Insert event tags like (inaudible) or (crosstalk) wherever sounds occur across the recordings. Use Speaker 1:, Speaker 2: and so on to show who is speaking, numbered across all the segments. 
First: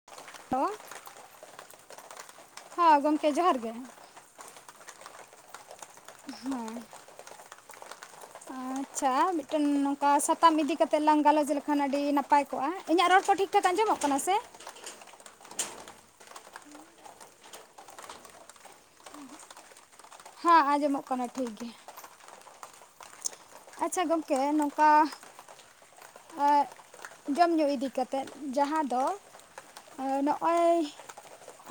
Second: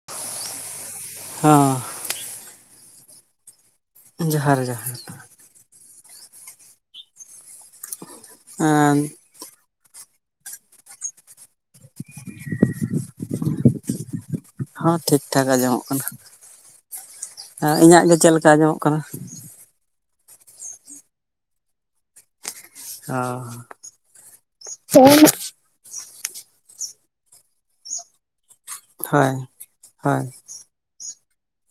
Speaker 1: (unintelligible)
Speaker 2: ᱦᱟᱸ᱾
Speaker 1: ᱦᱚ ᱜᱚᱝᱠᱮ ᱡᱚᱦᱟᱨ ᱜᱮ᱾
Speaker 2: ᱡᱚᱦᱟᱨ ᱡᱚᱦᱟᱨ ᱾
Speaker 1: ᱦᱮᱸ ᱟᱪᱪᱷᱟ ᱢᱤᱜᱴᱮᱱ ᱱᱚᱝᱠᱟ ᱥᱟᱛᱟᱢ ᱤᱫᱤ ᱠᱟᱛᱮᱜ ᱞᱟᱝ ᱜᱟᱞᱚᱪ ᱞᱮᱠᱷᱟᱱ ᱟᱹᱰᱤ ᱱᱟᱯᱟᱭ ᱠᱚᱜᱼᱟ, ᱤᱧᱟᱹᱜ ᱨᱚᱲ ᱠᱚ ᱴᱷᱤᱠ ᱴᱷᱟᱠ ᱟᱸᱡᱚᱢᱚᱜ ᱠᱟᱱᱟ ᱥᱮ?
Speaker 2: ᱦᱮᱸ ᱴᱷᱤᱠ ᱴᱷᱟᱠ ᱟᱸᱡᱚᱢᱚᱜ ᱠᱟᱱᱟ, ᱤᱧᱟᱹᱜ ᱜᱮ ᱪᱮᱫ ᱞᱮᱠᱟ ᱟᱸᱡᱚᱢᱚᱜ ᱠᱟᱱᱟ?
Speaker 1: ᱦᱟᱸ ᱟᱸᱡᱚᱢᱚᱜ ᱠᱟᱱᱟ ᱴᱷᱤᱠ ᱜᱮ᱾
Speaker 2: ᱚ
Speaker 1: ᱟᱪᱷᱟ ᱜᱚᱝᱠᱮ ᱱᱚᱝᱠᱟ ᱟᱸ ᱡᱚᱢ ᱧᱩ ᱤᱫᱤ ᱠᱟᱛᱮᱫ ᱡᱟᱦᱟᱸ ᱫᱚ
Speaker 2: ᱦᱳᱭ ᱦᱳᱭ
Speaker 1: ᱱᱚ ᱚᱸᱭ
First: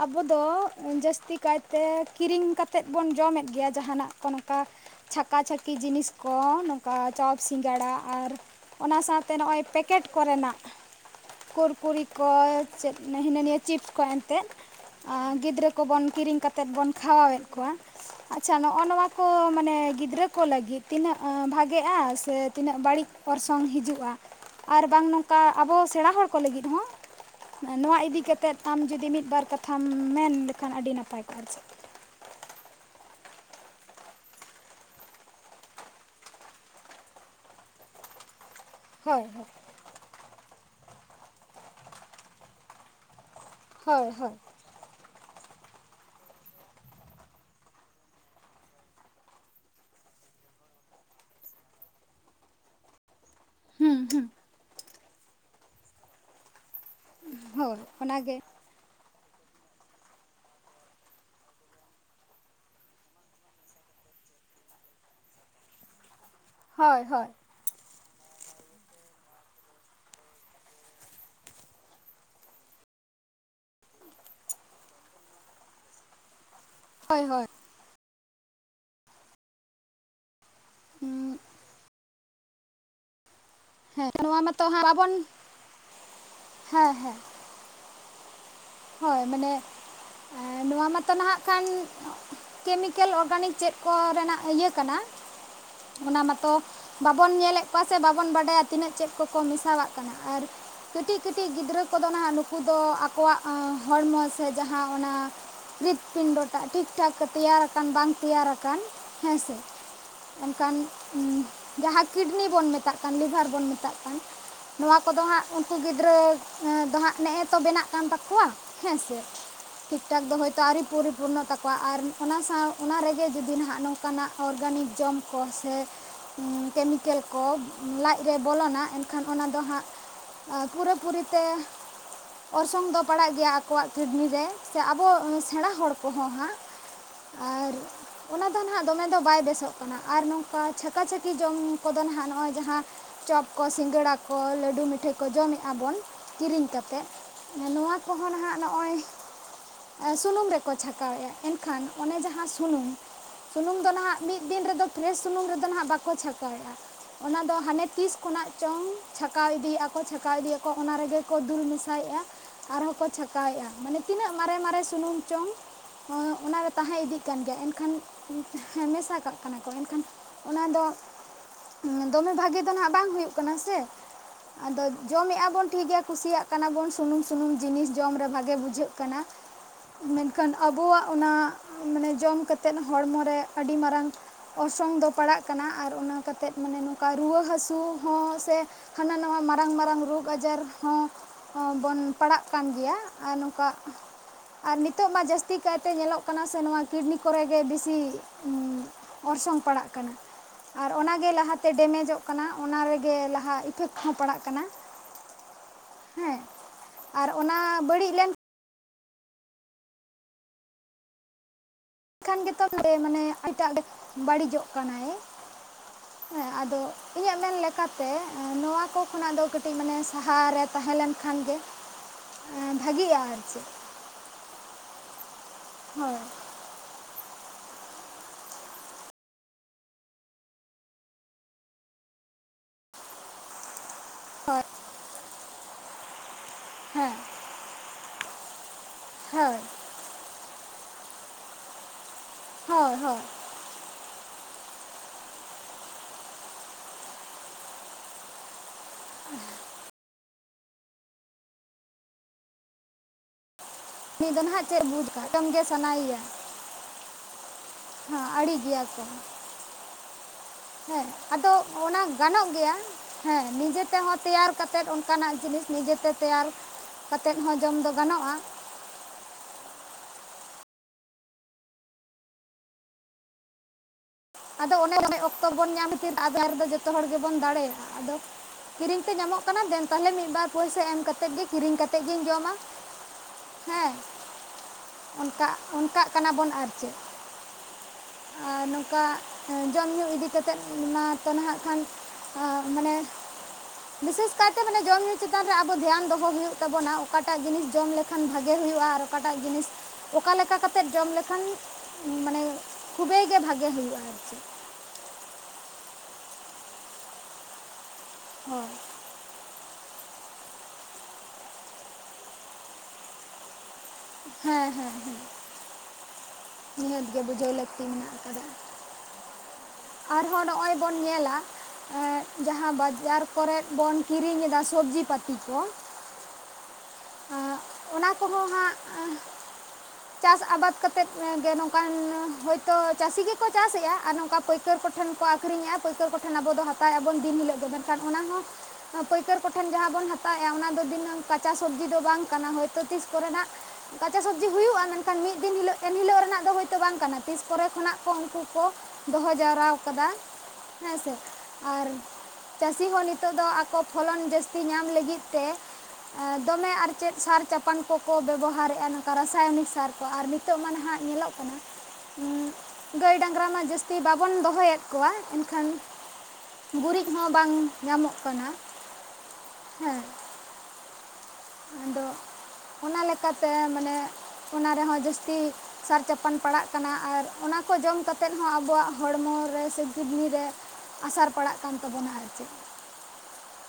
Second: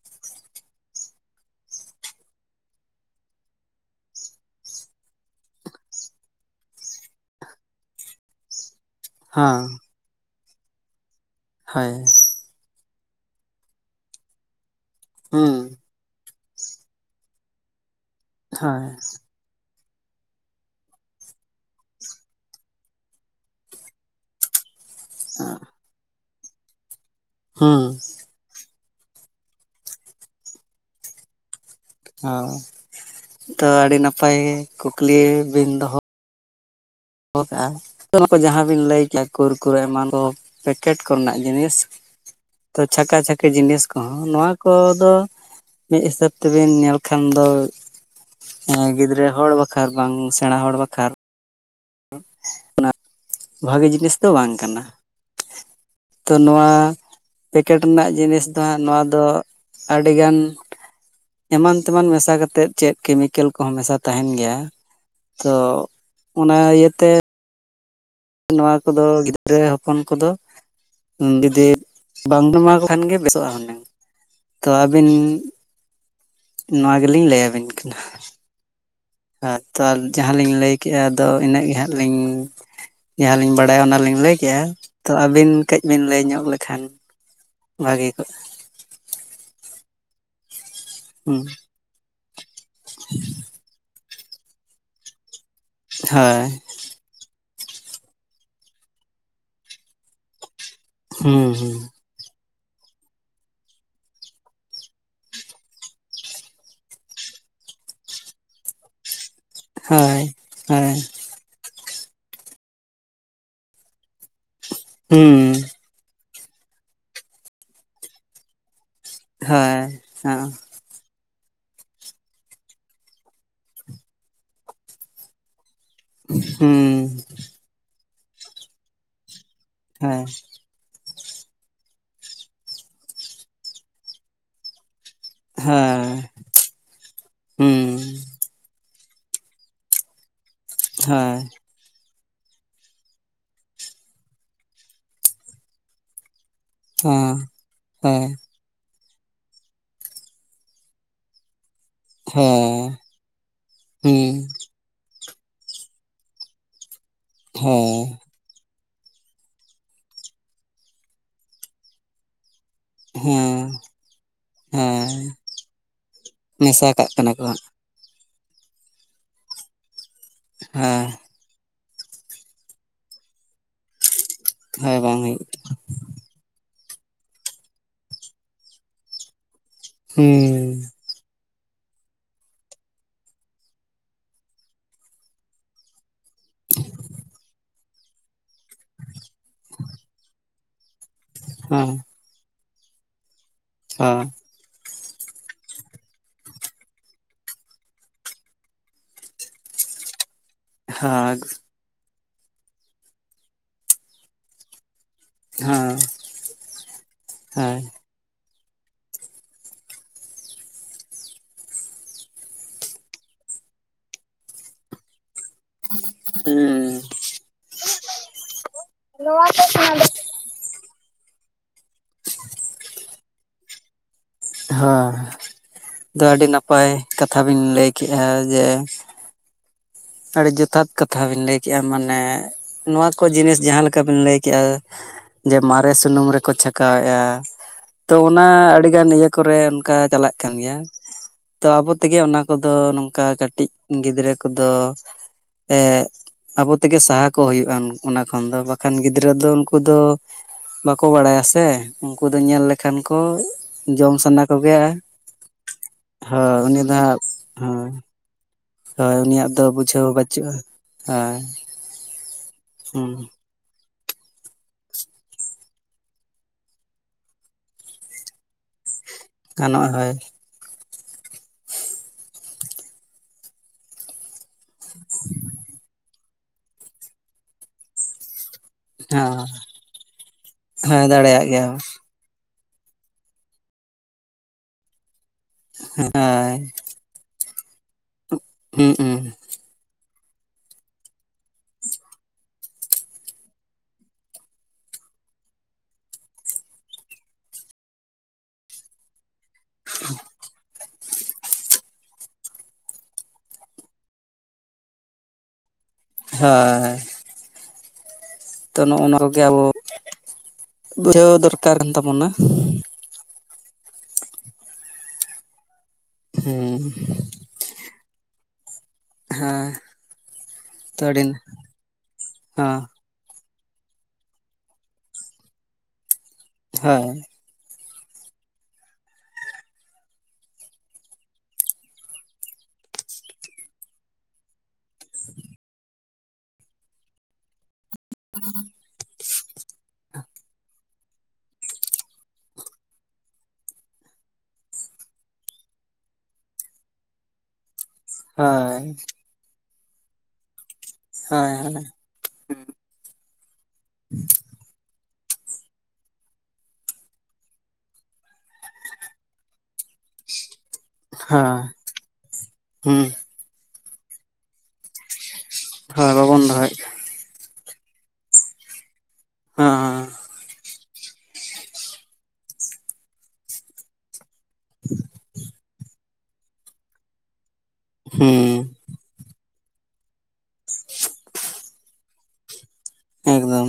Speaker 1: ᱟᱵᱚ ᱫᱚ ᱡᱟᱥᱛᱤ ᱠᱟᱭᱛᱮ ᱠᱤᱨᱤᱧ ᱠᱟᱛᱮᱫ ᱵᱚᱱ ᱡᱚᱢᱮᱫ ᱜᱮᱭᱟ ᱡᱟᱦᱟᱱᱟᱜ ᱠᱚ ᱱᱚᱝᱠᱟ ᱪᱷᱟᱠᱟ ᱪᱷᱟᱠᱤ ᱡᱤᱱᱤᱥ ᱠᱚ ᱱᱚᱝᱠᱟ ᱪᱟᱯ ᱥᱤᱸᱜᱟᱹᱲᱟ ᱟᱨ ᱚᱱᱟ ᱛᱮ ᱱᱚᱜᱼᱚᱭ
Speaker 2: ᱦᱚᱸ
Speaker 1: ᱯᱮᱠᱮᱴ ᱠᱚᱨᱮᱱᱟᱜ
Speaker 2: ᱦᱳᱭ
Speaker 1: ᱠᱩᱨᱠᱩᱨᱤ ᱠᱚ ᱪᱮᱫ ᱱᱮ ᱦᱤᱱᱟᱹ ᱱᱤᱭᱟᱹ ᱪᱤᱯᱥ ᱠᱚ ᱮᱱᱛᱮᱫ, ᱟᱸ
Speaker 2: ᱦᱩᱸ
Speaker 1: ᱜᱤᱫᱽᱨᱟᱹ ᱠᱚᱵᱚᱱ ᱠᱤᱨᱤᱧ ᱠᱟᱛ ᱛᱮᱫ ᱵᱚᱱ ᱠᱷᱟᱣᱟᱣᱮᱫ ᱠᱚᱣᱟ ᱟᱪᱷᱟ ᱱᱚᱜᱼᱚ ᱱᱚᱣᱟ ᱠᱚ ᱢᱟᱱᱮ ᱜᱤᱫᱽᱨᱟᱹ ᱠᱚ ᱞᱟᱹᱜᱤᱫ ᱛᱤᱱᱟᱹᱜ ᱵᱷᱟᱜᱮᱜᱼᱟ ᱥᱮ ᱛᱤᱱᱟᱹᱜ ᱵᱟᱹᱲᱤᱡ ᱚᱨᱥᱚᱝ ᱦᱤᱡᱩᱜᱼᱟ? ᱟᱨ ᱵᱟᱝ ᱱᱚᱝᱠᱟ
Speaker 2: ᱦᱳᱭ
Speaker 1: ᱟᱵᱚ ᱥᱮᱬᱟ ᱦᱚᱲ ᱠᱚ ᱞᱟᱹᱜᱤᱫ ᱦᱚᱸ ᱱᱚᱣᱟ
Speaker 2: ᱦᱩᱸ
Speaker 1: ᱤᱫᱤ ᱠᱟᱛ ᱛᱮᱫᱽ ᱟᱢ ᱡᱩᱫᱤ ᱢᱤᱫᱽ ᱵᱟᱨ ᱠᱟᱛᱷᱟᱢ ᱢᱮᱱ ᱞᱮᱠᱷᱟᱱ ᱟᱹᱰᱤ ᱱᱟᱯᱟᱭ ᱠᱚᱜᱼᱟ ᱟᱨ ᱪᱮᱫ᱾
Speaker 2: ᱦᱮᱸ ᱛᱚ ᱟᱹᱰᱤ ᱱᱟᱯᱟᱭ ᱠᱩᱠᱞᱤ ᱵᱤᱱ ᱫᱚᱦᱚ ᱠᱟᱜᱼᱟ ᱛᱚ ᱚᱱᱟ ᱠᱚ ᱡᱟᱦᱟᱸ ᱵᱤᱱ ᱞᱟᱹᱭ
Speaker 1: ᱦᱳᱭ
Speaker 2: ᱠᱮᱜᱭᱟ
Speaker 1: ᱦᱳᱭ
Speaker 2: ᱠᱩᱨ ᱠᱩᱨ ᱮᱢᱟᱱ ᱠᱚ ᱯᱮᱠᱮᱴ ᱠᱚᱨᱮᱱᱟᱜ ᱡᱤᱱᱤᱥ, ᱛᱚ ᱪᱷᱟᱠᱟ ᱪᱷᱟᱠᱤ ᱡᱤᱱᱤᱥ
Speaker 1: ᱦᱳᱭ
Speaker 2: ᱠᱚᱦᱚᱸ
Speaker 1: ᱦᱳᱭ
Speaker 2: ᱱᱚᱣᱟ ᱠᱚᱫᱚ ᱢᱤᱫ ᱦᱤᱥᱟᱹᱵᱽ ᱛᱮᱵᱤᱱ ᱧᱮᱞ ᱠᱷᱟᱱ ᱫᱚ ᱜᱤᱫᱽᱨᱟᱹ ᱦᱚᱲ ᱵᱟᱠᱷᱨᱟ ᱵᱟᱝ ᱥᱮᱬᱟ ᱦᱚᱲ ᱵᱟᱠᱷᱨ ᱚᱱᱟ ᱵᱷᱟᱜᱤ ᱡᱤᱱᱤᱥ ᱫᱚ ᱵᱟᱝ ᱠᱟᱱᱟ᱾ ᱛᱚ ᱱᱚᱣᱟ
Speaker 1: ᱦᱳᱭ
Speaker 2: ᱯᱮᱠᱮᱴ ᱨᱮᱱᱟᱜ
Speaker 1: ᱚᱱᱟᱜᱮ
Speaker 2: ᱡᱤᱱᱤᱥ ᱱᱚᱣᱟ ᱱᱚᱣᱟ ᱫᱚ ᱟᱹᱰᱤ ᱜᱟᱱ ᱮᱢᱟᱱ ᱛᱮᱢᱟᱱ ᱢᱮᱥᱟ ᱠᱟᱛᱮᱫ ᱪᱮᱫ ᱠᱮᱢᱤᱠᱮᱞ ᱠᱚᱦᱚᱸ ᱢᱮᱥᱟ ᱛᱟᱦᱮᱱ ᱜᱮᱭᱟ ᱛᱚ ᱚᱱᱟ
Speaker 1: ᱦᱳᱭ
Speaker 2: ᱤᱭᱟᱹᱛᱮ
Speaker 1: ᱦᱳᱭ
Speaker 2: ᱱᱚᱣᱟ ᱠᱚᱫᱚ ᱜᱤᱫᱽᱨᱟᱹ ᱦᱚᱯᱚᱱ ᱠᱚᱫᱚ ᱡᱩᱫᱤ ᱵᱟᱝᱵᱤᱱ ᱮᱢᱟ ᱠᱚ ᱠᱷᱟᱱ ᱜᱮ ᱵᱮᱥᱚᱜᱼᱟ ᱦᱩᱱᱟᱹᱝ ᱛᱚ ᱟᱹᱵᱤᱱ ᱱᱚᱣᱟ
Speaker 1: ᱦᱳᱭ
Speaker 2: ᱜᱮᱞᱤᱧ
Speaker 1: ᱦᱳᱭ
Speaker 2: ᱞᱟᱹᱭᱟᱵᱤᱱ ᱠᱟᱱᱟ᱾ ᱟᱨ ᱛᱚ ᱡᱟᱦᱟᱸᱞᱤᱧ ᱞᱟᱹᱭ ᱠᱮᱜᱼᱟ ᱟᱫᱚ ᱤᱱᱟᱹᱜ ᱜᱮ ᱦᱟᱸᱜ ᱞᱤᱧ ᱡᱟᱦᱟᱸᱞᱤᱧ ᱵᱟᱰ ᱦᱮ
Speaker 1: ᱦᱮᱸ
Speaker 2: ᱚᱱᱟᱞᱤᱧ ᱞᱟᱹᱭ
Speaker 1: ᱱᱚᱣᱟ
Speaker 2: ᱠᱮᱜᱼᱟ,
Speaker 1: ᱢᱟᱛᱚ ᱦᱟᱸᱜ
Speaker 2: ᱛᱚ
Speaker 1: ᱵᱟᱵᱚᱱ
Speaker 2: ᱟᱹᱵᱤᱱ ᱠᱟᱹᱡ ᱵᱤᱱ ᱞᱟᱹᱭ ᱧᱚᱜ ᱞᱮᱠᱷᱟᱱ
Speaker 1: ᱦᱮᱸ
Speaker 2: ᱵᱷᱟᱹᱜᱤ ᱠᱚᱜᱼᱟ᱾
Speaker 1: ᱦᱚᱭ ᱢᱟᱱᱮ ᱱᱚᱣᱟ ᱢᱟᱛᱚ
Speaker 2: ᱦᱩᱸ
Speaker 1: ᱱᱟᱦᱟᱜ ᱠᱷᱟᱱ ᱠᱮᱢᱤᱠᱮᱞ ᱚᱨᱜᱟᱱᱤᱠ ᱪᱮᱫ ᱠᱚᱨᱮᱱᱟᱜ ᱤᱭᱟᱹ ᱠᱟᱱᱟ, ᱚᱱᱟ
Speaker 2: ᱦᱳᱭ
Speaker 1: ᱢᱟᱛᱚ ᱵᱟᱵᱚᱱ ᱧᱮᱞᱮᱫ ᱠᱚᱣᱟ ᱥᱮ ᱵᱟᱵᱚᱱ ᱵᱟᱰᱟᱭᱟ ᱛᱤᱱᱟᱹᱜ ᱪᱮᱫ ᱠᱚᱠᱚ ᱢᱮᱥᱟᱣᱟᱜ ᱠᱟᱱᱟ, ᱟᱨ ᱠᱟᱹᱴᱤᱡᱼᱠᱟᱹᱴᱤᱡ
Speaker 2: ᱦᱩᱸ ᱦᱩᱸ
Speaker 1: ᱜᱤᱫᱽᱨᱟᱹ ᱠᱚᱫᱚ ᱱᱟᱦᱟᱜ ᱱᱩᱠᱩ ᱫᱚ ᱟᱠᱚᱣᱟᱜ ᱦᱚᱲᱢᱚ ᱥᱮ ᱡᱟᱦᱟᱸ ᱚᱱᱟ ᱦᱨᱤᱛ ᱯᱤᱱᱰᱚ ᱴᱟᱜ ᱴᱷᱤᱠ ᱴᱷᱟᱠ ᱛᱮᱭᱟᱨ ᱟᱠᱟᱱ ᱵᱟᱝ ᱛᱮᱭᱟᱨᱟᱠᱟᱱ᱾ ᱦᱮᱸ ᱥᱮ
Speaker 2: ᱦᱳᱭ
Speaker 1: ᱮᱱᱠᱦᱟᱱ
Speaker 2: ᱦᱳᱭ
Speaker 1: ᱩᱸ ᱡᱟᱦᱟᱸ ᱠᱤᱰᱱᱤ ᱵᱚᱱ ᱢᱮᱛᱟᱜ ᱠᱟᱱ ᱞᱤᱵᱷᱟᱨ ᱵᱚᱱ ᱢᱮᱛᱟᱜ ᱠᱟᱱ ᱱᱚᱣᱟ ᱠᱚᱫᱚ
Speaker 2: ᱦᱩᱸ
Speaker 1: ᱦᱟᱸᱜ ᱩᱱᱠᱩ ᱜᱤᱫᱽᱨᱟᱹ ᱚᱸ ᱫᱚᱦᱟᱸᱜ ᱱᱮᱜᱼᱮ ᱛᱚ ᱵᱮᱱᱟᱜ ᱠᱟᱱ ᱛᱟᱠᱚᱣᱟ᱾ ᱦᱮᱸ ᱥᱮ
Speaker 2: ᱦᱳᱭ
Speaker 1: ᱴᱷᱤᱠ ᱴᱷᱟᱠ ᱫᱚ
Speaker 2: ᱦᱚᱸ
Speaker 1: ᱦᱳᱭᱛᱳ ᱟᱨᱣᱨᱤ ᱯᱩᱨ ᱨᱩᱱᱚᱜ ᱛᱟᱠᱚᱣᱟ ᱟᱨ ᱚᱱᱟ ᱥᱟᱶ ᱚᱱᱟ ᱨᱮᱜᱮ ᱡᱩᱫᱤ ᱱᱟᱦᱟᱜ ᱱᱚᱝᱠᱟᱱᱟᱜ ᱚᱨᱜᱟᱱᱤᱠ ᱡᱚᱢ ᱠᱚ ᱥᱮ
Speaker 2: ᱦᱩᱸ
Speaker 1: ᱠᱮᱢᱤᱠᱮᱞ ᱠᱚ ᱞᱟᱡ ᱨᱮ ᱵᱚᱞᱚᱱᱟ ᱮᱱᱠᱷᱟᱱ ᱚᱱᱟ ᱫᱚ ᱦᱟᱸᱜ
Speaker 2: ᱦᱮᱸ
Speaker 1: ᱯᱩᱨᱟᱹ ᱯᱩᱨᱤ ᱛᱮ ᱚᱨᱥᱚᱝ ᱫᱚ ᱯᱟᱲᱟᱜ ᱜᱮᱭᱟ ᱟᱠᱚᱣᱟᱜ ᱠᱤᱰᱱᱤ ᱨᱮ᱾ ᱥᱮ ᱟᱵᱚ ᱥᱮᱬᱟ ᱦᱚᱲ
Speaker 2: ᱦᱮᱸ
Speaker 1: ᱠᱚᱦᱚᱸ ᱦᱟᱸᱜ ᱟᱨ
Speaker 2: ᱦᱩᱸ
Speaker 1: ᱚᱱᱟ ᱫᱚ ᱱᱟᱦᱟᱜ ᱫᱚᱢᱮ ᱫᱚ ᱵᱟᱭ ᱵᱮᱥᱚᱜ ᱠᱟᱱᱟ ᱟᱨ ᱱᱚᱝᱠᱟ ᱪᱷᱟᱠᱟᱼᱪᱷᱟᱹᱠᱤ
Speaker 2: ᱦᱮᱸ
Speaker 1: ᱡᱚᱢ ᱠᱚᱫᱚ ᱦᱟᱸᱜ ᱱᱚᱜᱼᱚᱭ ᱡᱟᱦᱟᱸ ᱪᱚᱯ ᱠᱚ ᱥᱤᱸᱜᱟᱲᱟ ᱠᱚ ᱞᱟᱹᱰᱩ ᱢᱤᱴᱷᱟᱹᱭ ᱠᱚ ᱡᱚᱢᱮᱜᱼᱟ ᱵᱚᱱ ᱠᱤᱨᱤᱧ ᱠᱟᱛᱮᱫ,
Speaker 2: ᱦᱮᱸ
Speaker 1: ᱱᱚᱣᱟ
Speaker 2: ᱦᱮᱸ
Speaker 1: ᱦᱟᱹᱜ ᱱᱚᱜᱼᱚᱭ ᱥᱩᱱᱩᱢ ᱨᱮᱠᱚ ᱪᱷᱟᱠᱟᱣᱮᱜᱼᱟ, ᱮᱱ ᱠᱷᱟᱱ ᱚᱱᱮ ᱡᱟᱦᱟᱸ ᱥᱩᱱᱩᱢ,
Speaker 2: ᱦᱮᱸ
Speaker 1: ᱥᱩᱱᱩᱢ ᱫᱚ ᱱᱟᱦᱟᱜ ᱢᱤᱫ ᱫᱤᱱ ᱨᱮᱫᱚ ᱯᱷᱨᱮᱥ ᱥᱩᱱᱩᱢ ᱨᱮᱫᱚ ᱱᱟᱦᱟᱜ ᱵᱟᱠᱚ ᱪᱷᱟᱠᱟᱣᱮᱜᱼᱟ, ᱚᱱᱟᱫᱚ ᱦᱟᱱᱮ
Speaker 2: ᱦᱩᱸ ᱦᱮᱸ
Speaker 1: ᱛᱤᱥ ᱠᱷᱚᱱᱟᱜ ᱪᱚᱝ ᱪᱷᱟᱠᱟᱣ ᱤᱫᱤᱭᱮᱜᱼᱟ ᱠᱚ ᱪᱷᱟᱠᱟᱣ ᱤᱫᱤᱭᱮᱜᱼᱟ ᱠᱚ ᱚᱱᱟ ᱨᱮᱜᱮ ᱠᱚ ᱫᱩᱞ ᱢᱮᱥᱟᱭᱮᱜᱼᱟ᱾ ᱟᱨᱦᱚᱸ ᱠᱚ ᱪᱷᱟᱸᱠᱟᱣᱮᱜᱼᱟ,
Speaker 2: ᱦᱮᱸ
Speaker 1: ᱢᱟᱱᱮ ᱛᱤᱱᱟᱹᱜ ᱢᱟᱨᱮᱼᱢᱟᱨᱮ
Speaker 2: ᱦᱮᱸ
Speaker 1: ᱥᱩᱱᱩᱢ ᱪᱚᱝ᱾ ᱚᱸ ᱚᱱᱟᱨᱮ
Speaker 2: ᱢᱮᱥᱟ
Speaker 1: ᱛᱟᱦᱮᱸ
Speaker 2: ᱠᱟᱜ
Speaker 1: ᱤᱫᱤᱜ
Speaker 2: ᱠᱟᱱᱟ
Speaker 1: ᱠᱟᱱ
Speaker 2: ᱠᱚ
Speaker 1: ᱜᱮᱭᱟ,
Speaker 2: ᱦᱟᱸᱜ
Speaker 1: ᱮᱱᱠᱷᱟᱱ ᱦᱮᱸ ᱢᱮᱥᱟ ᱠᱟᱜ ᱠᱟᱱᱟ ᱠᱚ ᱮᱱᱠᱷᱟᱱ ᱚᱱᱟ ᱫᱚ
Speaker 2: ᱦᱮᱸ
Speaker 1: ᱫᱚᱢᱮ ᱵᱷᱟᱜᱤ ᱫᱚ ᱱᱟᱦᱟᱜ ᱵᱟᱝ ᱦᱩᱭᱩᱜ ᱠᱟᱱᱟ ᱥᱮ ᱟᱫᱚ
Speaker 2: ᱦᱮᱸ ᱵᱟᱝ ᱦᱩᱭᱩᱜ
Speaker 1: ᱡᱚᱢᱮᱜᱼᱟ ᱵᱚᱱ ᱴᱷᱤᱠ ᱜᱮᱭᱟ ᱠᱩᱥᱤᱭᱟᱜ ᱠᱟᱱᱟ ᱵᱚᱱ ᱥᱩᱱᱩᱢᱼᱥᱩᱱᱩᱢ ᱡᱤᱱᱤᱥ ᱡᱚᱢ ᱨᱮ ᱵᱷᱟᱜᱮ ᱵᱩᱡᱷᱟᱹᱜ ᱠᱟᱱᱟ᱾ ᱢᱮᱱᱠᱷᱟᱱ
Speaker 2: ᱦᱩᱸ
Speaker 1: ᱟᱵᱚᱣᱟᱜ ᱚᱱᱟ ᱢᱟᱱᱮ ᱡᱚᱢ ᱠᱟᱛᱮᱫ ᱦᱚᱲᱢᱚᱨᱮ ᱟᱹᱰᱤ ᱢᱟᱨᱟᱝ ᱚᱨᱥᱚᱝ ᱫᱚ ᱯᱟᱲᱟᱜ ᱠᱟᱱᱟ ᱟᱨ ᱚᱱᱟᱛᱮᱫ ᱢᱟᱱᱮ ᱱᱚᱝᱠᱟ ᱨᱩᱣᱟᱹ ᱦᱟᱹᱥᱩ ᱦᱚᱸ ᱥᱮ ᱦᱟᱱᱟ ᱱᱟᱣᱟ ᱢᱟᱨᱟᱝᱼᱢᱟᱨᱟᱝ ᱨᱳᱜᱽ ᱟᱡᱟᱨ ᱦᱚᱸ
Speaker 2: ᱦᱮᱸ
Speaker 1: ᱵᱚᱱ ᱯᱟᱲᱟᱜ ᱠᱟᱱ ᱜᱮᱭᱟ ᱟᱨ ᱱᱚᱝᱠᱟ
Speaker 2: ᱦᱮᱸ
Speaker 1: ᱟᱨ ᱱᱤᱛᱚᱜ ᱢᱟ ᱡᱟᱹᱥᱛᱤ ᱠᱟᱭᱛᱮ ᱧᱮᱞᱚᱜ ᱠᱟᱱᱟ ᱥᱮ ᱱᱚᱣᱟ ᱠᱤᱰᱱᱤ ᱠᱚᱨᱮᱜᱮ ᱵᱤᱥᱤ ᱩᱸ ᱚᱨᱥᱚᱝ ᱯᱟᱲᱟᱜ ᱠᱟᱱᱟ᱾ ᱟᱨ
Speaker 2: ᱦᱮᱸ
Speaker 1: ᱚᱱᱟᱜᱮ
Speaker 2: ᱦᱮᱸ
Speaker 1: ᱞᱟᱦᱟᱛᱮ ᱰᱮᱢᱮᱡᱚᱜ ᱠᱟᱱᱟ ᱚᱱᱟ ᱨᱮᱜᱮ ᱞᱟᱦᱟ ᱤᱯᱷᱮᱠᱴ ᱦᱚᱸ ᱯᱟᱲᱟᱜ ᱠᱟᱱᱟ᱾
Speaker 2: ᱦᱩᱸ
Speaker 1: ᱦᱮᱸ ᱟᱨ ᱚᱱᱟ ᱵᱟᱹᱲᱤᱡ ᱞᱮᱱ ᱠᱷᱟᱱ ᱜᱮᱛᱚ ᱢᱟᱱᱮ ᱮᱴᱟᱜ ᱜᱮ ᱵᱟᱹᱲᱤᱡᱚᱜ ᱠᱟᱱᱟᱭ᱾ ᱦᱮᱸ
Speaker 2: ᱦᱩᱸ
Speaker 1: ᱟᱫᱚ ᱤᱧᱟᱹᱜ ᱢᱮᱱ ᱞᱮᱠᱟᱛᱮ ᱱᱚᱣᱟ ᱠᱚ ᱠᱷᱚᱱᱟᱜ ᱫᱚ ᱠᱟᱹᱴᱤᱡ ᱢᱟᱱᱮ ᱥᱟᱦᱟ ᱦᱟᱨᱮ ᱛᱟᱦᱮᱸ ᱞᱮᱱ ᱠᱷᱟᱱ ᱜᱮ ᱮᱸ ᱵᱷᱟᱹᱜᱤᱜᱼᱟ ᱟᱨ ᱪᱮᱫ?
Speaker 2: ᱦᱮᱸ
Speaker 1: ᱦᱳᱭ
Speaker 2: ᱟᱫᱚ ᱟᱹᱰᱤ ᱱᱟᱯᱟᱭ ᱠᱟᱛᱷᱟ ᱵᱤᱱ ᱞᱟᱹᱭ ᱠᱮᱜᱼᱟ ᱡᱮ ᱟᱹᱰᱤ ᱡᱚᱛᱷᱟᱛ ᱠᱟᱛᱷᱟ ᱵᱤᱱ ᱞᱟᱹᱭᱠᱮᱜᱼᱟ ᱢᱟᱱᱮ ᱱᱚᱣᱟᱠᱚ ᱡᱤᱱᱤᱥ ᱡᱟᱦᱟᱸᱞᱮᱠᱟ ᱵᱤᱱ ᱞᱟᱹᱭᱠᱮᱜᱼᱟ᱾
Speaker 1: ᱦᱳᱭ
Speaker 2: ᱡᱮ ᱢᱟᱨᱮ ᱥᱩᱱᱩᱢ ᱨᱮᱠᱚ
Speaker 1: ᱦᱮᱸ
Speaker 2: ᱪᱷᱟᱠᱟᱣᱮᱜ-ᱟ ᱛᱚ ᱚᱱᱟ ᱟᱹᱰᱤ ᱜᱟᱱ ᱤᱭᱟᱹ ᱠᱚᱨᱮ
Speaker 1: ᱦᱳᱭ
Speaker 2: ᱚᱱᱠᱟ ᱪᱟᱞᱟᱜ ᱠᱟᱱ ᱜᱮᱭᱟ, ᱛᱚ ᱟᱵᱚ ᱛᱮᱜᱮ ᱚᱱᱟ ᱠᱚᱫᱚ
Speaker 1: ᱦᱳᱭ ᱦᱳᱭ
Speaker 2: ᱱᱚᱝᱠᱟ ᱠᱟᱹᱴᱤᱡ ᱜᱤᱫᱽᱨᱟᱹ ᱠᱚᱫᱚ ᱮ ᱟᱵᱚ ᱛᱮᱜᱮ ᱥᱟᱦᱟ ᱠᱚ ᱦᱩᱭᱩᱜ-ᱟ ᱚᱱᱟ ᱠᱷᱚᱱ ᱫᱚ ᱵᱟ ᱠᱷᱟᱱ ᱜᱤᱫᱽᱨᱟᱹ ᱫᱚ ᱩᱱᱠᱩ ᱫᱚ ᱵᱟᱠᱚ ᱵᱟᱲᱟᱭᱟ ᱥᱮ ᱩᱱᱠᱩ ᱫᱚ ᱧᱮᱞ ᱞᱮᱠᱷᱟᱱ ᱠᱚ ᱡᱚᱢ
Speaker 1: ᱩᱱᱤ ᱫᱚ
Speaker 2: ᱥᱟᱱᱟ
Speaker 1: ᱱᱟᱦᱟᱜ
Speaker 2: ᱠᱚᱜᱮᱭᱟ
Speaker 1: ᱪᱮᱫ
Speaker 2: ᱾
Speaker 1: ᱵᱩᱡᱽ ᱠᱟᱜ ᱡᱚᱢ ᱜᱮ ᱥᱟᱱᱟᱭᱮᱭᱟ
Speaker 2: (inaudible) ᱦᱳᱭ ᱩᱱᱤ ᱫᱚ ᱦᱟᱸᱜ ᱦᱳᱭ,
Speaker 1: ᱦᱮᱸ ᱟᱹᱲᱤ ᱜᱮᱭᱟ ᱠᱚ
Speaker 2: ᱦᱳᱭ ᱩᱱᱤᱭᱟᱜ ᱫᱚ ᱵᱩᱡᱷᱟᱹᱣ ᱵᱟᱹᱪᱩᱜ-ᱟ᱾
Speaker 1: ᱦᱮᱸ ᱟᱫᱚ ᱚᱱᱟ ᱜᱟᱱᱚᱜ ᱜᱮᱭᱟ
Speaker 2: ᱦᱩᱸ
Speaker 1: ᱦᱮᱸ ᱾ ᱱᱤᱡᱮ ᱛᱮᱦᱚᱸ ᱛᱮᱭᱟᱨ ᱠᱟᱛᱮᱫ ᱚᱱᱠᱟᱱᱟᱜ ᱡᱤᱱᱤᱥ ᱱᱤᱡᱮᱛᱮ ᱛᱮᱭᱟᱨ ᱠᱟᱛᱮᱫ ᱦᱚᱸ ᱡᱚᱢ ᱫᱚ ᱜᱟᱱᱚᱜ-ᱟ᱾
Speaker 2: ᱜᱟᱱᱚᱜ-ᱟ ᱦᱳᱭ ᱾
Speaker 1: ᱟᱫᱚ ᱚᱱᱮ ᱚᱠᱛᱚ ᱵᱚᱱ ᱧᱟᱸᱢ ᱛᱤᱨ (unintelligible) ᱡᱚᱛᱚ ᱦᱚᱲ ᱜᱮ ᱵᱚᱱ ᱫᱟᱲᱮᱭᱟᱜ-ᱟ ᱾ ᱟᱫᱚ ᱠᱤᱨᱤᱧ ᱛᱮ ᱧᱟᱸᱢᱚᱜ ᱠᱟᱱᱟ ᱫᱮᱱ ᱛᱟᱦᱞᱮ ᱢᱤᱫ-ᱵᱟᱨ ᱯᱚᱭᱥᱟ ᱮᱢ
Speaker 2: ᱦᱳᱭ
Speaker 1: ᱠᱟᱛᱮᱫ ᱜᱮ
Speaker 2: ᱫᱟᱲᱮᱭᱟᱜ ᱜᱮᱭᱟ
Speaker 1: ᱠᱤᱨᱤᱧ ᱠᱟᱛᱮᱜ ᱜᱤᱸᱧ ᱡᱚᱢᱟ (inaudible) ᱦᱮᱸ (inaudible) ᱚᱱᱠᱟ ᱚᱱᱠᱟᱜ ᱠᱟᱱᱟ ᱵᱚᱱ
Speaker 2: ᱦᱳᱭ
Speaker 1: ᱟᱨ ᱪᱮᱜ (inaudible) ᱟᱨ
Speaker 2: ᱦᱩᱸ
Speaker 1: ᱱᱚᱝᱠᱟ
Speaker 2: ᱦᱩᱸ
Speaker 1: ᱡᱚᱢ ᱧᱩ ᱤᱫᱤ ᱠᱟᱛᱮᱫ ᱚᱱᱟ ᱛᱚ ᱱᱟᱦᱟᱸᱜ ᱠᱷᱟᱱ ᱢᱟᱱᱮ ᱵᱤᱥᱮᱥ ᱠᱟᱭᱛᱮ ᱢᱟᱱᱮ ᱡᱚᱢ-ᱧᱩ ᱪᱮᱛᱟᱱ ᱨᱮ ᱟᱵᱚ ᱫᱷᱮᱭᱟᱱ ᱫᱚ ᱦᱚᱸ ᱦᱩᱭᱩᱜ ᱛᱟᱵᱚᱱᱟ ᱚᱠᱟᱴᱟᱜ ᱡᱤᱱᱤᱥ ᱡᱚᱢᱞᱮᱠ ᱠᱷᱟᱱ ᱵᱷᱟᱜᱮ ᱦᱩᱭᱩᱜ-ᱟ ᱟᱨᱚ ᱾ ᱚᱠᱟᱴᱟᱜ ᱡᱤᱱᱤᱥ ᱚᱠᱟ ᱞᱮᱠᱟ ᱠᱟᱛᱮᱜ ᱡᱚᱢ ᱞᱮᱠᱷᱟᱱ ᱢᱟᱱᱮ ᱠᱷᱩᱵᱮᱭ ᱜᱮ ᱵᱷᱟᱜᱤ ᱜᱮ ᱦᱩᱭᱩᱜ-ᱟ ᱟᱨ ᱪᱮᱫ᱾
Speaker 2: ᱦᱟᱸ ᱦᱮᱸ ᱾
Speaker 1: ᱦᱳᱭ
Speaker 2: ᱛᱚ ᱱᱚᱜ-ᱚ ᱱᱚᱣᱟ ᱠᱚ ᱜᱮ ᱟᱵᱚ (inaudible) ᱵᱩᱡᱷᱟᱹᱣ ᱫᱚᱨᱠᱟᱨ ᱠᱟᱱ ᱛᱟᱵᱚᱱᱟ᱾
Speaker 1: ᱦᱮᱸ ᱦᱮᱸ ᱦᱮᱸ᱾
Speaker 2: ᱦᱩᱸ
Speaker 1: ᱱᱤᱦᱟᱹᱛ ᱜᱮ ᱵᱩᱡᱷᱟᱹᱣ ᱞᱟᱹᱠᱛᱤ ᱢᱮᱱᱟᱜ ᱟᱠᱟᱫᱟ᱾
Speaker 2: ᱦᱮᱸ ᱾
Speaker 1: ᱟᱨᱦᱚᱸ ᱱᱚᱜ-ᱚᱭ ᱵᱚᱱ ᱧᱮᱞᱟ ᱮᱸᱜ ᱡᱟᱦᱟᱸ
Speaker 2: ᱦᱮᱸ
Speaker 1: ᱵᱟᱡᱟᱨ ᱠᱚ ᱨᱮᱫᱚ ᱵᱚᱱ ᱠᱤᱨᱤᱧ ᱮᱫᱟ ᱥᱚᱵᱽᱡᱤ ᱯᱟᱹᱛᱤ ᱠᱚ
Speaker 2: ᱦᱮᱸ᱾
Speaker 1: ᱟᱸᱜ ᱚᱱᱟ ᱠᱚ ᱦᱚᱸ ᱦᱟᱸᱜ ᱪᱟᱥ ᱟᱵᱟᱫ ᱠᱟᱛᱮᱫ ᱜᱮ ᱱᱚᱝᱠᱟᱱ ᱦᱳᱭᱛᱳ ᱪᱟᱹᱥᱤ ᱜᱮᱠᱚ ᱪᱟᱥᱮᱜ-ᱟ ᱟᱨ ᱱᱚᱝᱠᱟ ᱯᱟᱹᱭ ᱠᱟᱹᱨ ᱠᱚᱴᱷᱮᱱ ᱠᱚ ᱟᱠᱷᱨᱤᱧᱮᱜ-ᱟ ᱯᱟᱹᱭᱠᱟᱹᱨ ᱠᱚᱴᱷᱮᱱ ᱟᱵᱚ ᱫᱚ ᱦᱟᱛᱟᱣᱮᱜ ᱟᱵᱚᱱ ᱫᱤᱱ ᱦᱤᱞᱳᱜ ᱜᱮ ᱾ ᱠᱷᱟᱱ ᱚᱱᱟ ᱦᱚᱸ ᱯᱟᱹᱭᱠᱟᱹᱨ ᱠᱚᱴᱷᱮᱱ ᱡᱟᱦᱟᱸ ᱵᱚᱱ ᱦᱟᱛᱟᱣᱮᱜ-ᱟ ᱚᱱᱟ ᱫᱚ ᱫᱤᱱᱟᱹᱢ ᱠᱟᱪᱟ ᱥᱚᱵᱽᱡᱤ ᱫᱚ ᱵᱟᱝ ᱠᱟᱱᱟ ᱦᱳᱭᱛᱳ ᱛᱤᱥ ᱠᱚᱨᱮᱱᱟᱜ ᱠᱟᱸᱪᱟ ᱥᱚᱵᱽᱡᱤ ᱦᱩᱭᱩᱜ-ᱟ ᱢᱮᱱᱠᱷᱟᱱ ᱢᱤᱫ ᱫᱤᱱ ᱦᱤᱞᱳᱜ ᱮᱱ ᱦᱤᱞᱳᱜ ᱨᱮᱱᱟᱜ ᱫᱚ ᱦᱳᱭᱛᱳ ᱵᱟᱝ ᱠᱟᱱᱟ ᱛᱤᱥ ᱠᱚᱨᱮ ᱠᱷᱚᱱᱟᱜ ᱠᱚ ᱩᱱᱠᱩ ᱠᱚ
Speaker 2: ᱦᱳᱭ
Speaker 1: ᱫᱚᱦᱚᱸ ᱡᱟᱣᱨᱟᱣ ᱠᱟᱫᱟ ᱾ ᱦᱮᱸ ᱥᱮ
Speaker 2: ᱦᱳᱭ
Speaker 1: ᱟᱨ ᱪᱟᱹᱥᱤ ᱦᱚᱸ ᱱᱤᱛᱚᱜ ᱫᱚ ᱟᱠᱚ ᱯᱷᱚᱞᱚᱱ ᱡᱟᱹᱥᱛᱤ ᱧᱟᱸᱢ ᱞᱟᱹᱜᱤᱫ ᱛᱮ ᱫᱚᱢᱮ ᱟᱨ ᱪᱮᱫ ᱥᱟᱨ ᱪᱟᱯᱟᱱ ᱠᱚ ᱠᱚ ᱵᱮᱵᱚᱦᱟᱨᱮᱜ-ᱟ ᱱᱚᱝᱠᱟ ᱨᱟᱥᱟᱭᱚᱱᱤᱠ ᱥᱟᱨ ᱠᱚ ᱾ ᱟᱨ ᱱᱤᱛᱚᱜ ᱢᱟ ᱱᱟᱦᱟᱜ ᱧᱮᱞᱚᱜ ᱠᱟᱱᱟ
Speaker 2: ᱦᱳᱭ
Speaker 1: ᱩᱸᱜ
Speaker 2: ᱦᱩᱸ
Speaker 1: ᱜᱟᱹᱭ ᱰᱟᱝᱨᱟ ᱢᱟ ᱡᱟᱹᱥ ᱛᱤ ᱵᱟᱵᱚᱱ ᱫᱚᱦᱚᱭᱮᱫ ᱠᱚᱣᱟ ᱮᱱᱠᱷᱟᱱ
Speaker 2: ᱦᱳᱭ ᱵᱟᱵᱚᱱ ᱫᱚᱦᱚᱭᱮᱫ
Speaker 1: (inaudible) ᱜᱩᱨᱤᱡ ᱦᱚᱸ ᱵᱟᱝ ᱧᱟᱢᱚᱜ ᱠᱟᱱᱟ, (inaudible) ᱦᱮᱸ᱾ ᱟᱫᱚ ᱚᱱᱟ ᱞᱮᱠᱟ ᱛᱮ ᱢᱟᱱᱮ ᱚᱱᱟ ᱨᱮ ᱦᱚᱸ ᱡᱟᱹᱥᱛᱤ ᱥᱟᱨ ᱪᱟᱯᱟᱱ ᱯᱟᱲᱟᱜ ᱠᱟᱱᱟ ᱟᱨ ᱚᱱᱟ ᱠᱚ ᱡᱚᱢ ᱠᱟᱛᱮᱜ ᱦᱚᱸ
Speaker 2: ᱦᱩᱸ
Speaker 1: ᱟᱵᱚᱣᱟᱜ ᱦᱚᱲᱢᱚ ᱨᱮ ᱠᱤᱰᱱᱤ ᱨᱮ ᱟᱥᱟᱨ ᱯᱟᱲᱟᱜ ᱠᱟᱱ ᱛᱟᱵᱚᱱᱟ ᱟᱨ ᱪᱮᱫ᱾
Speaker 2: ᱮᱠᱫᱚᱢ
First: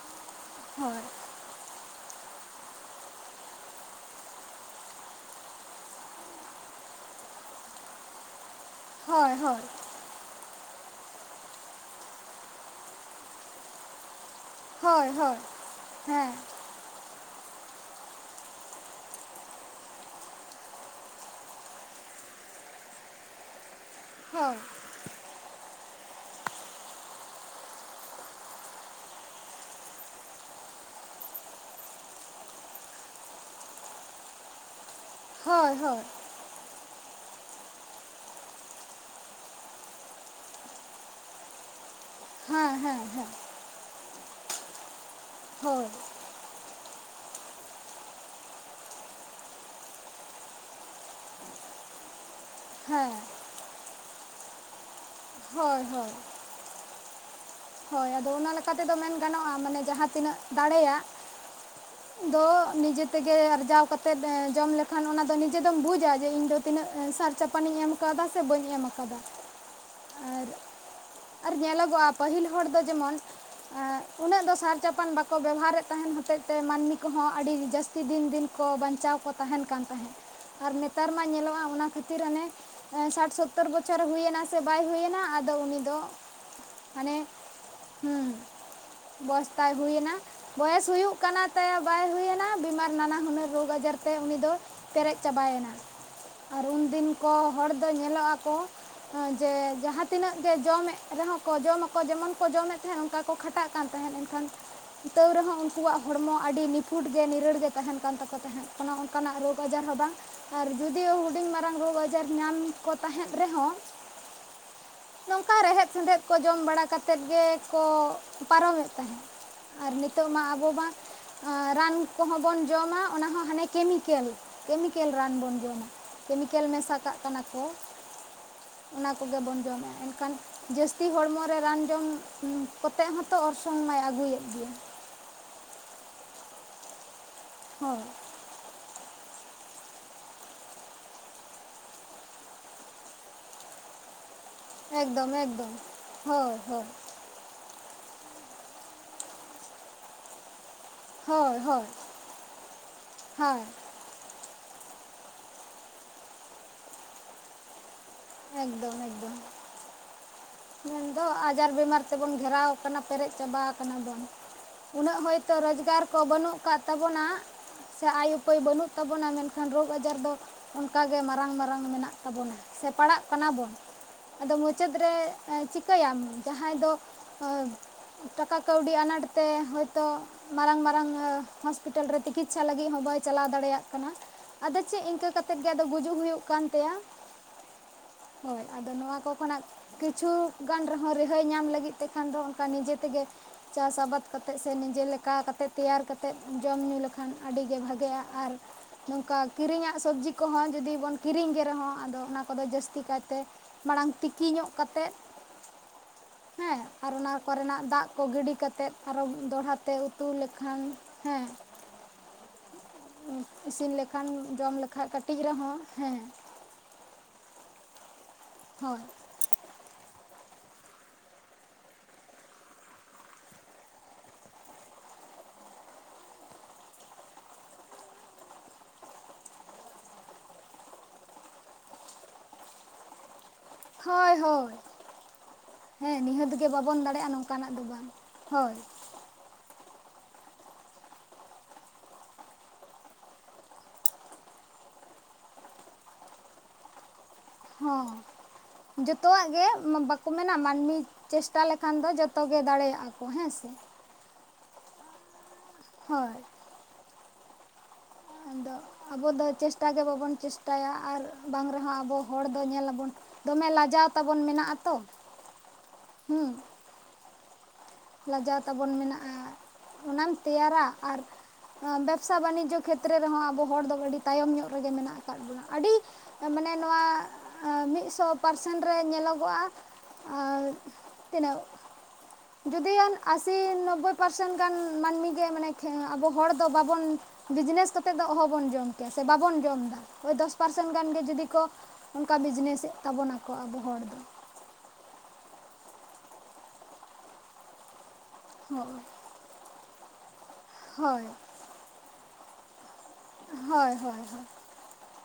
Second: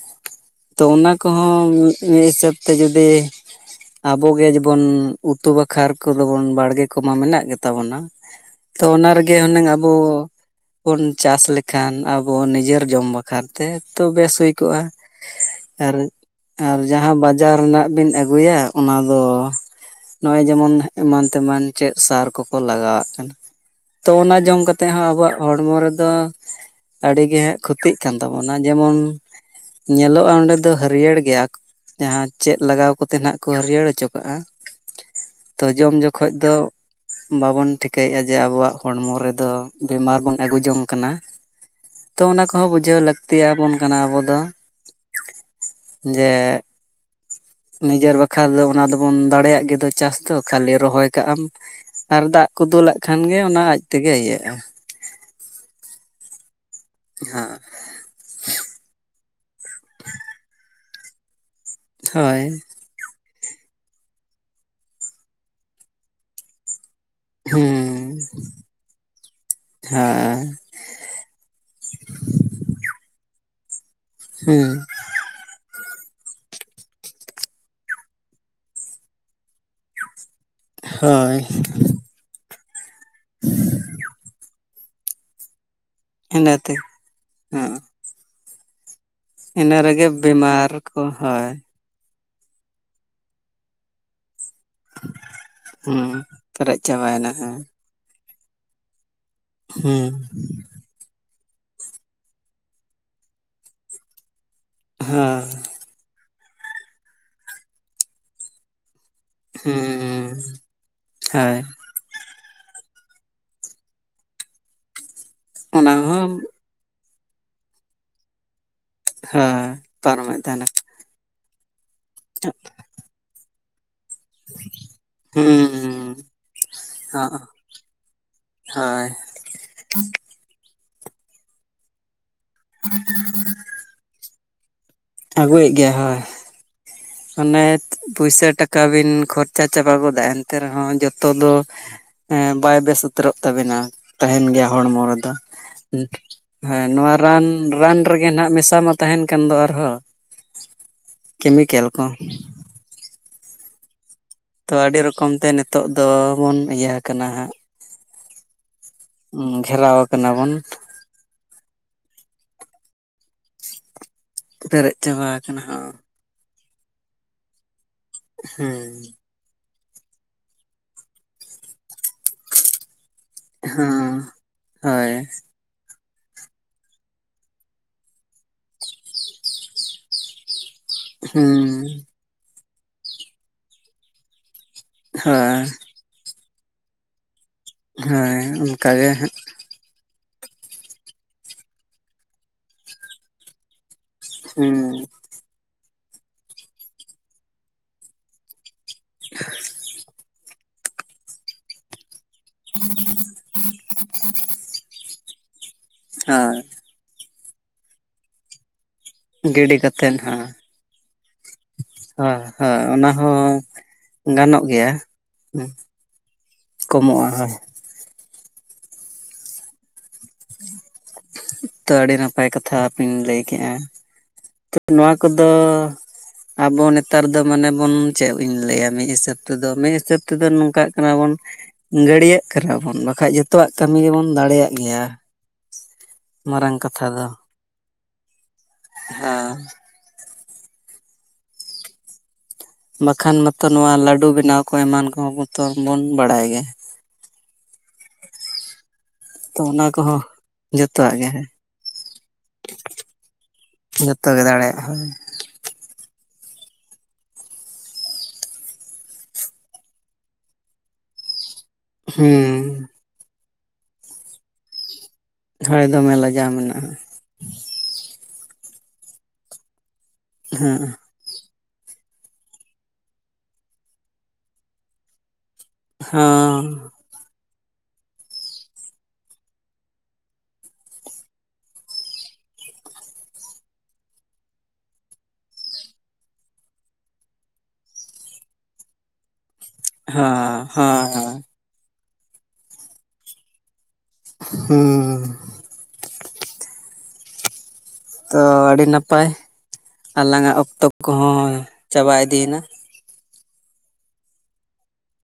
Speaker 2: (inaudible) ᱛᱚ
Speaker 1: ᱦᱳᱭ
Speaker 2: ᱚᱱᱟ ᱠᱚ ᱦᱚᱸ ᱢᱤᱫ ᱦᱤᱥᱟᱹᱵ ᱛᱮ ᱡᱩᱫᱤ ᱟᱵᱚ ᱜᱮ ᱡᱮ ᱵᱚᱱ ᱩᱛᱩ ᱵᱟᱠᱷᱟᱨ ᱠᱚ ᱫᱚ ᱵᱚᱱ ᱵᱟᱲᱜᱮ ᱠᱚᱢᱟ ᱢᱮᱱᱟᱜ ᱜᱮ ᱛᱟᱵᱚᱱᱟ᱾
Speaker 1: (inaudible)
Speaker 2: ᱛᱚ ᱚᱱᱟ
Speaker 1: ᱦᱳᱭ
Speaker 2: ᱨᱮᱜᱮ
Speaker 1: ᱦᱳᱭ
Speaker 2: ᱦᱩᱱᱟᱹᱝ ᱟᱵᱚ ᱵᱚᱱ ᱪᱟᱥ ᱞᱮᱠᱷᱟᱱ ᱟᱵᱚ ᱱᱤᱡᱮᱨ ᱡᱚᱢ ᱵᱟᱠ ᱠᱷᱟᱛᱮ ᱛᱚ ᱵᱮᱥ ᱦᱩᱭ ᱠᱚᱜ-ᱟ
Speaker 1: ᱦᱳᱭ ᱦᱳᱭ
Speaker 2: ᱟᱨ
Speaker 1: ᱦᱮᱸ
Speaker 2: ᱟᱨ ᱡᱟᱦᱟᱸ ᱵᱟᱡᱟᱨ ᱨᱮᱱᱟᱜ ᱵᱤᱱ ᱟᱹᱜᱩᱭᱟ ᱚᱱᱟ ᱫᱚ ᱱᱚᱸᱜ-ᱚᱭ ᱡᱮᱢᱚᱱ ᱮᱢᱟᱱ ᱛᱮᱢᱟᱱ ᱪᱮᱫ ᱥᱟᱨ ᱠᱚ ᱠᱚ ᱞᱟᱜᱟᱣᱟᱜ ᱠᱟᱱᱟ᱾ ᱛᱚ ᱚᱱᱟ
Speaker 1: ᱦᱳᱭ
Speaker 2: ᱡᱚᱢ ᱠᱟᱛᱮᱜ ᱦᱚᱸ ᱟᱵᱚᱣᱟᱜ ᱦᱚᱲᱢᱚ ᱨᱮ ᱫᱚ ᱟᱹᱰᱤ ᱜᱮ ᱦᱟᱸᱜ ᱠᱷᱚᱛᱤᱜ ᱠᱟᱱ ᱛᱟᱵᱚᱱᱟ ᱡᱮᱢᱚᱱ ᱧᱮᱞᱚᱜ-ᱟ ᱚᱸᱰᱮ ᱫᱚ ᱦᱟᱹᱨᱭᱟᱹᱲ ᱜᱮᱭᱟ ᱡᱟᱦᱟᱸ ᱪᱮᱫ ᱞᱟᱜᱟᱣ ᱠᱚᱛᱮ ᱱᱟᱸᱜ ᱠᱚ ᱦᱟᱹᱨᱭᱟᱹᱲ ᱦᱚᱪᱚ ᱠᱟᱜ-ᱟ ᱛᱚ
Speaker 1: ᱦᱳᱭ
Speaker 2: ᱡᱚᱢ
Speaker 1: ᱦᱳᱭ
Speaker 2: ᱡᱚ ᱠᱷᱚᱡ ᱫᱚ ᱵᱟᱵᱚᱱ ᱴᱷᱤᱠᱟᱹᱭᱮᱜ-ᱟ ᱡᱮ ᱟᱵᱚᱣᱟᱜ ᱦᱚᱲᱢᱚ ᱨᱮ ᱫᱚ ᱵᱤᱢᱟᱨ ᱵᱚᱱ ᱟᱹᱜᱩ ᱡᱚᱝ ᱠᱟᱱᱟ᱾ ᱛᱚ ᱚᱱᱟ ᱠᱚᱦᱚᱸ
Speaker 1: ᱦᱮᱸ
Speaker 2: ᱵᱩᱡᱷᱟᱹᱣ
Speaker 1: ᱦᱮᱸ ᱦᱮᱸ
Speaker 2: ᱞᱟᱹᱠᱛᱤᱭᱟᱵᱚᱱ ᱠᱟᱱᱟ ᱟᱵᱚ ᱫᱚ᱾
Speaker 1: ᱦᱳᱭ᱾
Speaker 2: ᱡᱮ ᱱᱤᱡᱮᱨ ᱵᱟᱠᱷᱨᱟ ᱫᱚ ᱚᱱᱟ ᱫᱚᱵᱚᱱ ᱫᱟᱲᱮᱭᱟᱜ ᱜᱮᱫᱚ ᱪᱟᱥ ᱫᱚ ᱠᱷᱟᱹᱞᱤ ᱨᱚᱦᱚᱭ ᱠᱟᱜ ᱟᱢ, ᱟᱨ ᱫᱟᱜ ᱠᱚ ᱫᱩᱞᱟᱜ
Speaker 1: ᱦᱮᱸ
Speaker 2: ᱠᱷᱟᱱ ᱜᱮ ᱚᱱᱟ ᱟᱡ ᱛᱮᱜᱮ ᱤᱭᱟᱹᱜᱼᱟ᱾
Speaker 1: ᱦᱳᱭ ᱦᱳᱭ᱾
Speaker 2: ᱦᱮᱸ᱾
Speaker 1: ᱦᱳᱭ ᱟᱫᱚ ᱚᱱᱟ ᱞᱮᱠᱟ ᱛᱮᱫᱚ ᱢᱮᱱ ᱜᱟᱱᱚᱜᱼᱟ ᱢᱟᱱᱮ ᱡᱟᱦᱟᱸ ᱛᱤᱱᱟᱹᱜ ᱫᱟᱲᱮᱭᱟᱜ ᱫᱚ
Speaker 2: ᱦᱳᱭ
Speaker 1: ᱱᱤᱡᱮ ᱛᱮᱜᱮ ᱟᱨᱡᱟᱣ ᱠᱟᱛᱮᱜ ᱡᱚᱢ ᱞᱮᱠᱷᱟᱱ ᱚᱱᱟ ᱫᱚ ᱱᱤᱡᱮ ᱫᱚᱢ ᱵᱩᱡᱟ ᱡᱮ ᱤᱧ ᱫᱚ ᱛᱤᱱᱟᱹᱜ ᱥᱟᱨ ᱪᱟᱯᱟᱱᱤᱧ
Speaker 2: ᱦᱩᱸ
Speaker 1: ᱮᱢ ᱠᱟᱫᱟ ᱥᱮ ᱵᱟᱹᱧ ᱮᱢ ᱠᱟᱣᱫᱟ
Speaker 2: ᱦᱮᱸ
Speaker 1: ᱟᱨ ᱟᱨ ᱧᱮᱞᱚᱜᱚᱜᱼᱟ ᱯᱟᱹᱦᱤᱞ ᱦᱚᱲ ᱫᱚ ᱡᱮᱢᱚᱱ ᱮᱸᱜ ᱩᱱᱟᱹᱜ ᱫᱚ
Speaker 2: ᱦᱩᱸ
Speaker 1: ᱥᱟᱨ ᱪᱟᱯᱟᱱ ᱠᱚ ᱵᱮᱵᱚᱦᱟᱨᱮᱫ ᱛᱟᱦᱮᱸᱱ ᱦᱚᱛᱮᱡ ᱛᱮ ᱢᱟᱹᱱᱢᱤ ᱠᱚᱦᱚᱸ ᱟᱹᱰᱤ ᱡᱟᱹᱥᱛᱤ ᱫᱤᱱ ᱫᱤᱱ ᱠᱚ ᱵᱟᱧᱪᱟᱣ ᱠᱚ ᱛᱟᱦᱮᱸᱱ ᱠᱟᱱ ᱛᱟᱦᱮᱸᱫ᱾ ᱟᱨ ᱱᱮᱛᱟᱨ ᱢᱟ
Speaker 2: ᱦᱳᱭ
Speaker 1: ᱧᱮᱞᱚᱜᱼᱟ ᱚᱱᱟ ᱠᱷᱟᱹᱛᱤᱨ ᱦᱟᱱᱮ ᱥᱟᱴ ᱥᱳᱛᱛᱚᱨ ᱵᱚᱪᱷᱚᱨ ᱦᱩᱭ ᱮᱱᱟ ᱥᱮ ᱵᱟᱭ ᱦᱩᱭᱮᱱᱟ ᱟᱫᱚ ᱩᱱᱤ ᱫᱚ
Speaker 2: ᱮᱱᱟᱹᱛᱮ
Speaker 1: ᱦᱟᱱᱮ
Speaker 2: ᱦᱮᱸᱜ ᱚ᱾
Speaker 1: ᱦᱩᱸ ᱵᱚᱭᱚᱥ ᱛᱟᱭ
Speaker 2: ᱨᱮᱜᱮ
Speaker 1: ᱦᱩᱭᱮᱱᱟ
Speaker 2: ᱵᱤᱢᱟᱨ
Speaker 1: ᱵᱚᱭᱮᱥ
Speaker 2: ᱠᱚ
Speaker 1: ᱦᱩᱭᱩᱜ ᱠᱟᱱᱟ
Speaker 2: ᱦᱳᱭ
Speaker 1: ᱛᱟᱭᱟ ᱵᱟᱭ ᱦᱩᱭᱱᱟ ᱵᱤᱢᱟᱨ ᱱᱟᱱᱟ ᱦᱩᱱᱟᱹᱨ ᱨᱳᱜᱽ ᱟᱡᱟᱨ ᱛᱮ ᱩᱱᱤ ᱫᱚ ᱯᱮᱨᱮᱡ ᱪᱟᱵᱟᱭᱮᱱᱟ
Speaker 2: ᱦᱩᱸ
Speaker 1: ᱟᱨ
Speaker 2: ᱯᱮᱨᱮᱡ
Speaker 1: ᱩᱱᱫᱤᱱ
Speaker 2: ᱪᱟᱵᱟᱭᱮᱱᱟ
Speaker 1: ᱠᱚ
Speaker 2: ᱦᱮᱸ
Speaker 1: ᱦᱚᱲ ᱫᱚ ᱧᱮᱞᱚᱜᱼᱟ ᱠᱚ ᱡᱮ ᱡᱟᱦᱟᱸ
Speaker 2: ᱦᱩᱸ
Speaker 1: ᱛᱤᱱᱟᱹᱜ ᱜᱮ ᱡᱚᱢᱮᱫ ᱨᱮᱦᱚᱸ ᱠᱚ ᱡᱚᱢ ᱠᱚ ᱡᱮᱢᱚᱱ ᱠᱚ ᱡᱚᱢᱮᱫ ᱛᱟᱦᱮᱸᱫ ᱚᱱᱠᱟ ᱠᱚ ᱠᱷᱟᱴᱟᱜ ᱠᱟᱱ ᱛᱟᱦᱮᱸᱫ ᱮᱱᱠᱷᱟᱱᱤ ᱛᱟᱹᱣ
Speaker 2: ᱦᱳᱭ
Speaker 1: ᱨᱮᱦᱚᱸ ᱩᱱᱠᱩᱣᱟᱜ ᱦᱚᱲᱢᱚ ᱟᱹᱰᱤ ᱱᱤᱯᱷᱩᱴ ᱜᱮ ᱱᱤᱨᱟᱹᱲ ᱜᱮ ᱛᱟᱦᱮᱸᱱ ᱠᱟᱱ ᱛᱟᱠᱚ ᱛᱟᱦᱮᱸᱫ᱾ ᱚᱱᱮ ᱚᱱᱠᱟ ᱱᱟᱜ ᱨᱳᱜᱽ ᱟᱡᱟᱨ ᱦᱚᱸ ᱵᱟᱝ
Speaker 2: ᱦᱩᱸ
Speaker 1: ᱟᱨ ᱡᱩᱫᱤᱳ ᱦᱩᱰᱤᱧ
Speaker 2: ᱦᱳᱭ
Speaker 1: ᱢᱟᱨᱟᱝ ᱨᱳᱜᱽ ᱡᱟᱨ ᱧᱟᱢ ᱠᱚ ᱛᱟᱦᱮᱸᱫ ᱨᱮᱦᱚᱸ ᱱᱚᱝᱠᱟ ᱨᱮᱦᱮᱫ
Speaker 2: ᱚᱱᱟ
Speaker 1: ᱥᱮᱸᱫᱦᱮᱫ
Speaker 2: ᱦᱚᱸ
Speaker 1: ᱠᱚ ᱡᱚᱢ ᱵᱟᱲᱟ ᱠᱟᱛᱮᱫ ᱜᱮᱠᱚ ᱯᱟᱨᱚᱢᱮᱫ ᱛᱟᱦᱮᱸᱫ
Speaker 2: ᱦᱳᱭ
Speaker 1: ᱟᱨ ᱱᱤᱛᱚᱜ
Speaker 2: ᱯᱟᱨᱚᱢᱮᱫ
Speaker 1: ᱢᱟ
Speaker 2: ᱛᱟᱦᱮᱱᱟ
Speaker 1: ᱟᱵᱚ ᱢᱟ ᱨᱟᱱ ᱠᱚᱦᱚᱸ ᱵᱚᱱ ᱡᱚᱢᱟ ᱚᱱᱟ ᱦᱚᱸ ᱦᱟᱱᱮ ᱠᱮᱢᱤᱠᱮᱞ, ᱠᱮᱢᱤᱠᱮᱞ ᱨᱟᱱ ᱵᱚᱱ ᱡᱚᱢᱟ
Speaker 2: ᱦᱩᱸ
Speaker 1: ᱠᱮᱢᱤᱠᱮᱞ ᱢᱮᱥᱟ ᱠᱟᱜ
Speaker 2: ᱦᱚᱸ
Speaker 1: ᱠᱟᱱᱟ ᱠᱚ,
Speaker 2: ᱦᱳᱭ
Speaker 1: ᱚᱱᱟ ᱠᱚᱜᱮ ᱵᱚᱱ ᱡᱚᱢᱟ ᱮᱱᱠᱷᱟᱱ ᱡᱟᱹᱥᱛᱤ ᱦᱚᱲᱢᱚᱨᱮ ᱨᱟᱱ ᱡᱚᱢ ᱠᱚᱛᱮᱜ ᱦᱚᱸᱛᱚ ᱚᱨᱥᱚᱝ ᱢᱟᱭ ᱟᱹᱜᱩᱭᱮᱫ ᱜᱮᱭᱟ᱾
Speaker 2: ᱟᱹᱜᱩᱭᱮᱫ ᱜᱮᱭᱟᱭ ᱦᱳᱭ᱾ ᱟᱱᱮ
Speaker 1: ᱦᱳᱭ
Speaker 2: ᱯᱩᱭᱥᱟᱹ ᱴᱟᱠᱟ ᱵᱤᱱ ᱠᱷᱚᱨᱪᱟ ᱪᱟᱵᱟ ᱜᱚᱫᱟ ᱮᱱᱛᱮ ᱨᱮᱦᱚᱸ ᱡᱚᱛᱚ ᱫᱚ ᱦᱮᱸ ᱵᱟᱭ ᱵᱮᱥ ᱩᱛᱟᱹᱨᱚᱜ ᱛᱟᱵᱤᱱᱟ, ᱛᱟᱦᱮᱸᱱ ᱜᱮᱭᱟ ᱦᱚᱲᱢᱚ
Speaker 1: ᱮᱠᱫᱚᱢ
Speaker 2: ᱨᱮᱫᱚ
Speaker 1: ᱮᱠᱫᱚᱢ ᱦᱳᱭ ᱦᱳᱭ
Speaker 2: ᱦᱮᱸ ᱱᱚᱣᱟ ᱨᱟᱱ ᱨᱟᱱ ᱨᱮᱜᱮ ᱱᱟᱦᱟᱸᱜ ᱢᱮᱥᱟ ᱢᱟ ᱛᱟᱦᱮᱸᱱ ᱠᱟᱱ ᱫᱚ ᱟᱨᱦᱚᱸ᱾
Speaker 1: ᱦᱳᱭ ᱦᱳᱭ
Speaker 2: ᱠᱮᱢᱤᱠᱮᱞ ᱠᱚ
Speaker 1: ᱦᱳᱭ᱾
Speaker 2: ᱛᱚ ᱟᱹᱰᱤ ᱨᱚᱠᱚᱢ ᱛᱮ ᱱᱤᱛᱚᱜ ᱫᱚᱵᱚᱱ ᱤᱭᱟᱹ ᱦᱟᱠᱟᱱᱟ ᱦᱟᱸᱜ᱾
Speaker 1: ᱮᱠᱫᱚᱢ᱾ ᱮᱠᱫᱚᱢ
Speaker 2: ᱩᱸ ᱜᱷᱮᱨᱟᱣ ᱠᱟᱱᱟ ᱵᱚᱱ᱾
Speaker 1: ᱢᱮᱱᱫᱚ ᱟᱡᱟᱨ ᱵᱮᱢᱟᱨ ᱛᱮᱵᱚᱱ ᱜᱷᱮᱨᱟᱣ ᱠᱟᱱᱟ ᱯᱮᱨᱮᱡ ᱪᱟᱵᱟ ᱠᱟᱱᱟ ᱵᱚᱱ᱾
Speaker 2: ᱯᱮᱨᱮᱡ
Speaker 1: ᱩᱱᱟᱹᱜ
Speaker 2: ᱪᱟᱵᱟ
Speaker 1: ᱦᱳᱭᱛᱳ
Speaker 2: ᱟᱠᱟᱱᱟ ᱦᱟᱸᱜ᱾
Speaker 1: ᱨᱚᱡᱽᱜᱟᱨ ᱠᱚ ᱵᱟᱹᱱᱩᱜ ᱟᱠᱟᱫ ᱛᱟᱵᱚᱱᱟ ᱥᱮ ᱟᱭ ᱩᱯᱟᱹᱭ ᱵᱟᱹᱱᱩᱜ
Speaker 2: ᱦᱮᱸ
Speaker 1: ᱛᱟᱵᱚᱱᱟ ᱢᱮᱱ ᱠᱷᱟᱱ ᱨᱳᱜᱽ ᱟᱡᱟᱨ ᱫᱚ ᱚᱱᱠᱟ ᱜᱮ ᱢᱟᱨᱟᱝ ᱢᱟᱨᱟᱝ ᱢᱮᱱᱟᱜ ᱛᱟᱵᱚᱱᱟ᱾ ᱥᱮ ᱯᱟᱲᱟᱜ ᱠᱟᱱᱟ ᱵᱚᱱ
Speaker 2: ᱦᱮᱸ
Speaker 1: ᱟᱫᱚ ᱢᱩᱪᱟᱹᱫ ᱨᱮ
Speaker 2: ᱦᱳᱭ
Speaker 1: ᱮᱸ ᱪᱤᱠᱟᱹᱭᱟᱢ ᱡᱟᱦᱟᱸᱭ ᱫᱚ ᱮ ᱴᱟᱠᱟ ᱠᱟᱹᱣᱰᱤ ᱟᱱᱟᱴ ᱛᱮ ᱦᱳᱭᱛᱚ ᱢᱟᱨᱟᱝ ᱢᱟᱨᱟᱝ ᱮ
Speaker 2: ᱦᱮᱸ
Speaker 1: ᱦᱚᱥᱯᱤᱴᱟᱞ ᱨᱮ ᱛᱤᱠᱤᱛᱥᱟ ᱞᱟᱹᱜᱤᱫ ᱦᱚᱸ ᱵᱟᱭ ᱪᱟᱞᱟᱣ ᱫᱟᱲᱮᱭᱟᱜ ᱠᱟᱱᱟ ᱟᱫᱚ ᱪᱮᱫ ᱤᱱᱠᱟᱹ ᱠᱟᱛᱮᱫ
Speaker 2: ᱦᱳᱭ
Speaker 1: ᱜᱮ ᱟᱫᱚ ᱜᱩᱡᱩᱜ ᱦᱩᱭᱩᱜ ᱠᱟᱱ ᱛᱟᱭᱟ᱾
Speaker 2: ᱦᱳᱭ
Speaker 1: ᱟᱫᱚ
Speaker 2: ᱚᱱᱠᱟᱜᱮ
Speaker 1: ᱱᱚᱣᱟ
Speaker 2: ᱦᱟᱸᱜ᱾
Speaker 1: ᱠᱚ ᱠᱷᱚᱱᱟᱜ ᱠᱤᱪᱷᱩ ᱜᱟᱱ ᱨᱮᱦᱚᱸ ᱨᱤᱦᱟᱹᱭ ᱧᱟᱢ ᱞᱟᱹᱜᱤᱫ ᱛᱮᱠᱷᱟᱱ ᱫᱚ ᱚᱱᱠᱟ ᱱᱤᱡᱮ ᱛᱮᱜᱮ ᱪᱟᱥ ᱟᱵᱟᱫ ᱠᱟᱛᱮᱫ ᱥᱮ
Speaker 2: ᱦᱮᱸ
Speaker 1: ᱱᱤᱡᱮ ᱞᱮᱠᱟ ᱠᱟ ᱛᱮ ᱛᱮᱭᱟᱨ ᱠᱟᱛᱮᱫ ᱡᱚᱢ ᱧᱩ ᱞᱮᱠᱷᱟᱱ ᱟᱹᱰᱤ ᱜᱮ ᱵᱷᱟᱜᱮᱜᱼᱟ ᱟᱨ ᱱᱚᱝᱠᱟ ᱠᱤᱨᱤᱧᱟᱜ ᱥᱚᱵᱡᱤ ᱠᱚᱦᱚᱸ ᱡᱩᱫᱤ ᱵᱚᱱ ᱠᱤᱨᱤᱧ ᱜᱮ ᱨᱮᱦᱚᱸ ᱟᱫᱚ ᱚᱱᱟ ᱠᱚᱫᱚ ᱡᱟᱹᱥᱛᱤ ᱠᱟᱭ ᱛᱮ ᱢᱟᱲᱟᱝ ᱛᱤᱠᱤ ᱧᱚᱜ ᱠᱟᱛᱮᱜ,
Speaker 2: ᱦᱳᱭ
Speaker 1: ᱦᱮᱸ ᱟᱨ ᱚᱱᱟ ᱠᱚᱨᱮᱱᱟᱜ ᱫᱟᱜ ᱠᱚ ᱜᱤᱰᱤ ᱠᱟᱛᱮᱫ ᱟᱨᱚ ᱫᱚᱲᱦᱟ
Speaker 2: ᱜᱤᱰᱤ
Speaker 1: ᱛᱮ
Speaker 2: ᱠᱟᱛᱮᱫ
Speaker 1: ᱩᱛᱩ ᱞᱮᱠᱷᱟᱱ ᱦᱮᱸ
Speaker 2: ᱦᱚ ᱦᱚ ᱚᱱᱟ ᱦᱚᱸ
Speaker 1: ᱤᱥᱤᱱ ᱞᱮᱠᱷᱟᱱ
Speaker 2: ᱜᱟᱱᱚᱜ
Speaker 1: ᱡᱚᱢ
Speaker 2: ᱜᱮᱭᱟ
Speaker 1: ᱞᱮᱠᱷᱟᱱ ᱠᱟᱹᱴᱤᱡ
Speaker 2: ᱩ
Speaker 1: ᱨᱮᱦᱚᱸ ᱦᱮᱸ
Speaker 2: ᱠᱚᱢᱚᱜᱼᱟ ᱦᱳᱭ᱾
Speaker 1: ᱦᱳᱭ
Speaker 2: ᱛᱚ ᱟᱹᱰᱤ ᱱᱟᱯᱟᱭ ᱠᱟᱛᱷᱟ ᱯᱤᱱ ᱞᱟᱹᱭ ᱠᱮᱜᱼᱟ᱾ (inaudible) ᱱᱚᱣᱟ ᱠᱚᱫᱚ ᱟᱵᱚ ᱱᱮᱛᱟᱨ ᱫᱚ ᱢᱟᱱᱮ ᱵᱚᱱ ᱪᱮᱫ ᱤᱧ ᱞᱮᱭᱟ ᱢᱤᱫ ᱦᱤᱥᱟᱹᱵ ᱛᱮᱫᱚ ᱢᱤᱫ ᱦᱤᱥᱟᱹᱵ ᱛᱮᱫᱚ ᱱᱚᱝᱠᱟᱜ ᱠᱟᱱᱟ ᱵᱚᱱ ᱜᱟᱹᱟᱹᱲᱭᱟᱹᱜ ᱠᱟᱱᱟ ᱵᱚᱱ ᱵᱟᱠᱷᱟᱡ ᱡᱷᱚ ᱛᱚᱣᱟᱜ ᱠᱟᱹᱢᱤ ᱜᱮᱵᱚᱱ
Speaker 1: ᱦᱳᱭ
Speaker 2: ᱫᱟᱲᱮᱭᱟᱜ
Speaker 1: ᱦᱳᱭ
Speaker 2: ᱜᱮᱭᱟ, ᱢᱟᱨᱟᱝ ᱠᱟᱛᱷᱟ ᱫᱚ᱾
Speaker 1: ᱠᱟᱱᱟᱜ ᱫᱚ ᱵᱟᱝ ᱦᱳᱭ
Speaker 2: ᱦᱮᱸ᱾ ᱵᱟᱠᱷᱟᱱ ᱢᱟᱛᱚ ᱱᱚᱣᱟ ᱞᱟᱹᱰᱩ ᱵᱮᱱᱟᱣ ᱠᱚ ᱮᱢᱟᱱ ᱠᱚᱦᱚᱸ ᱛᱚ ᱵᱚᱱ ᱵᱟᱲᱟᱭ ᱜᱮᱭᱟ᱾
Speaker 1: ᱦᱚᱸ᱾ ᱡᱚᱛᱚᱣᱟᱜ
Speaker 2: ᱛᱚ
Speaker 1: ᱜᱮ
Speaker 2: ᱚᱱᱟ
Speaker 1: ᱢᱟ
Speaker 2: ᱠᱚᱦᱚᱸ
Speaker 1: ᱵᱟᱠᱚ ᱢᱮᱱᱟ ᱢᱟᱹᱱᱢᱤ
Speaker 2: ᱡᱚᱛᱚᱣᱟᱜ ᱜᱮ
Speaker 1: ᱪᱮᱥᱴᱟ ᱞᱮᱠᱷᱟᱱ ᱫᱚ ᱡᱚᱛᱚ ᱜᱮ ᱫᱟᱲᱮᱭᱟᱜᱼᱟ ᱠᱚ ᱦᱮᱸ ᱥᱮ
Speaker 2: ᱡᱷᱚᱛᱚ ᱜᱮ ᱫᱟᱲᱮᱭᱟᱜ ᱦᱳᱭ᱾
Speaker 1: ᱦᱳᱭ᱾ ᱟᱫᱚ ᱟᱵᱚ ᱫᱚ ᱪᱮᱥᱴᱟ ᱜᱮ ᱵᱟᱵᱚᱱ ᱪᱮᱥᱴᱟᱭᱟ ᱟᱨ ᱵᱟᱝ ᱨᱮ ᱦᱚᱸ ᱟᱵᱚ ᱦᱚᱲ
Speaker 2: ᱦᱩᱸ
Speaker 1: ᱫᱚ ᱧᱮᱞᱟᱵᱚᱱ ᱫᱚᱢᱮ ᱞᱟᱡᱟᱣ ᱛᱟᱵᱚᱱ ᱢᱮᱱᱟᱜ-ᱟ ᱛᱚ᱾
Speaker 2: ᱦᱳᱭ ᱫᱚᱢᱮ ᱞᱟᱡᱟᱣ
Speaker 1: ᱦᱮᱸ
Speaker 2: ᱢᱮᱱᱟᱜᱼᱟ᱾
Speaker 1: ᱞᱟᱡᱟᱣ ᱛᱟᱵᱚᱱ ᱢᱮᱱᱟᱜᱼᱟ, ᱚᱱᱟᱢ
Speaker 2: ᱦᱮᱸ
Speaker 1: ᱛᱮᱭᱟᱨᱟ ᱟᱨ ᱱᱚᱣᱟ ᱵᱮᱵᱽᱥᱟ ᱵᱟᱱᱤᱡᱡᱚ ᱠᱷᱮᱛᱨᱮ ᱨᱮᱦᱚᱸ ᱟᱵᱚ ᱦᱚᱲ ᱫᱚ ᱟᱹᱰᱤ ᱛᱟᱭᱚᱢ ᱧᱚᱜ ᱨᱮᱜᱮ ᱢᱮᱱᱟᱜ-ᱟ᱾ ᱠᱟᱫ ᱵᱚᱱᱟ ᱟᱹᱰᱤ
Speaker 2: ᱦᱚᱸ
Speaker 1: ᱢᱟᱱᱮ ᱱᱚᱣᱟ ᱟ ᱢᱤᱫᱥᱚ ᱯᱟᱨᱥᱮᱱ ᱨᱮ ᱧᱮᱞᱚᱜᱚᱜᱼᱟ ᱟ, ᱛᱤᱱᱟᱹᱜ ᱡᱫᱤᱭᱟᱱ ᱟᱥᱤ ᱱᱳᱵᱵᱳᱭ ᱯᱟᱨᱥᱮᱱ ᱜᱟᱱ ᱢᱟᱹᱱᱢᱤ ᱜᱮ ᱢᱟᱱᱮ ᱠᱷᱮ ᱟᱵᱚ ᱦᱚᱲ ᱫᱚ ᱵᱟᱵᱚᱱ ᱵᱤᱡᱽᱱᱮᱥ ᱠᱟᱛᱮᱜ ᱫᱚ ᱦᱚᱦᱚᱵᱚᱱ ᱡᱚᱢ ᱠᱮᱭᱟ ᱥᱮ ᱵᱟᱵᱚᱱ ᱡᱚᱢ ᱫᱟ᱾ ᱳᱭ ᱫᱚᱥ
Speaker 2: ᱦᱚᱸ ᱦᱚᱸ
Speaker 1: ᱯᱟᱨᱥᱮᱱ ᱜᱟᱱ ᱜᱮ
Speaker 2: ᱦᱚᱸ
Speaker 1: ᱡᱩᱫᱤ ᱠᱚ ᱚᱱᱠᱟ ᱵᱤᱡᱽᱱᱮᱥᱮᱜ ᱛᱟᱵᱚᱱᱟᱠᱚ ᱟᱵᱚ ᱦᱚᱲ ᱫᱚ᱾
Speaker 2: ᱦᱩᱸ ᱛᱚ ᱟᱹᱰᱤ ᱱᱟᱯᱟᱭ, ᱟᱞᱟᱝᱼᱟᱜ ᱚᱠᱛᱚ
Speaker 1: ᱦᱳᱭ
Speaker 2: ᱠᱚᱦᱚᱸ ᱪᱟᱵᱟ ᱤᱫᱤᱭᱮᱱᱟ᱾
Speaker 1: ᱦᱳᱭ ᱦᱳᱭ ᱦᱳᱭ᱾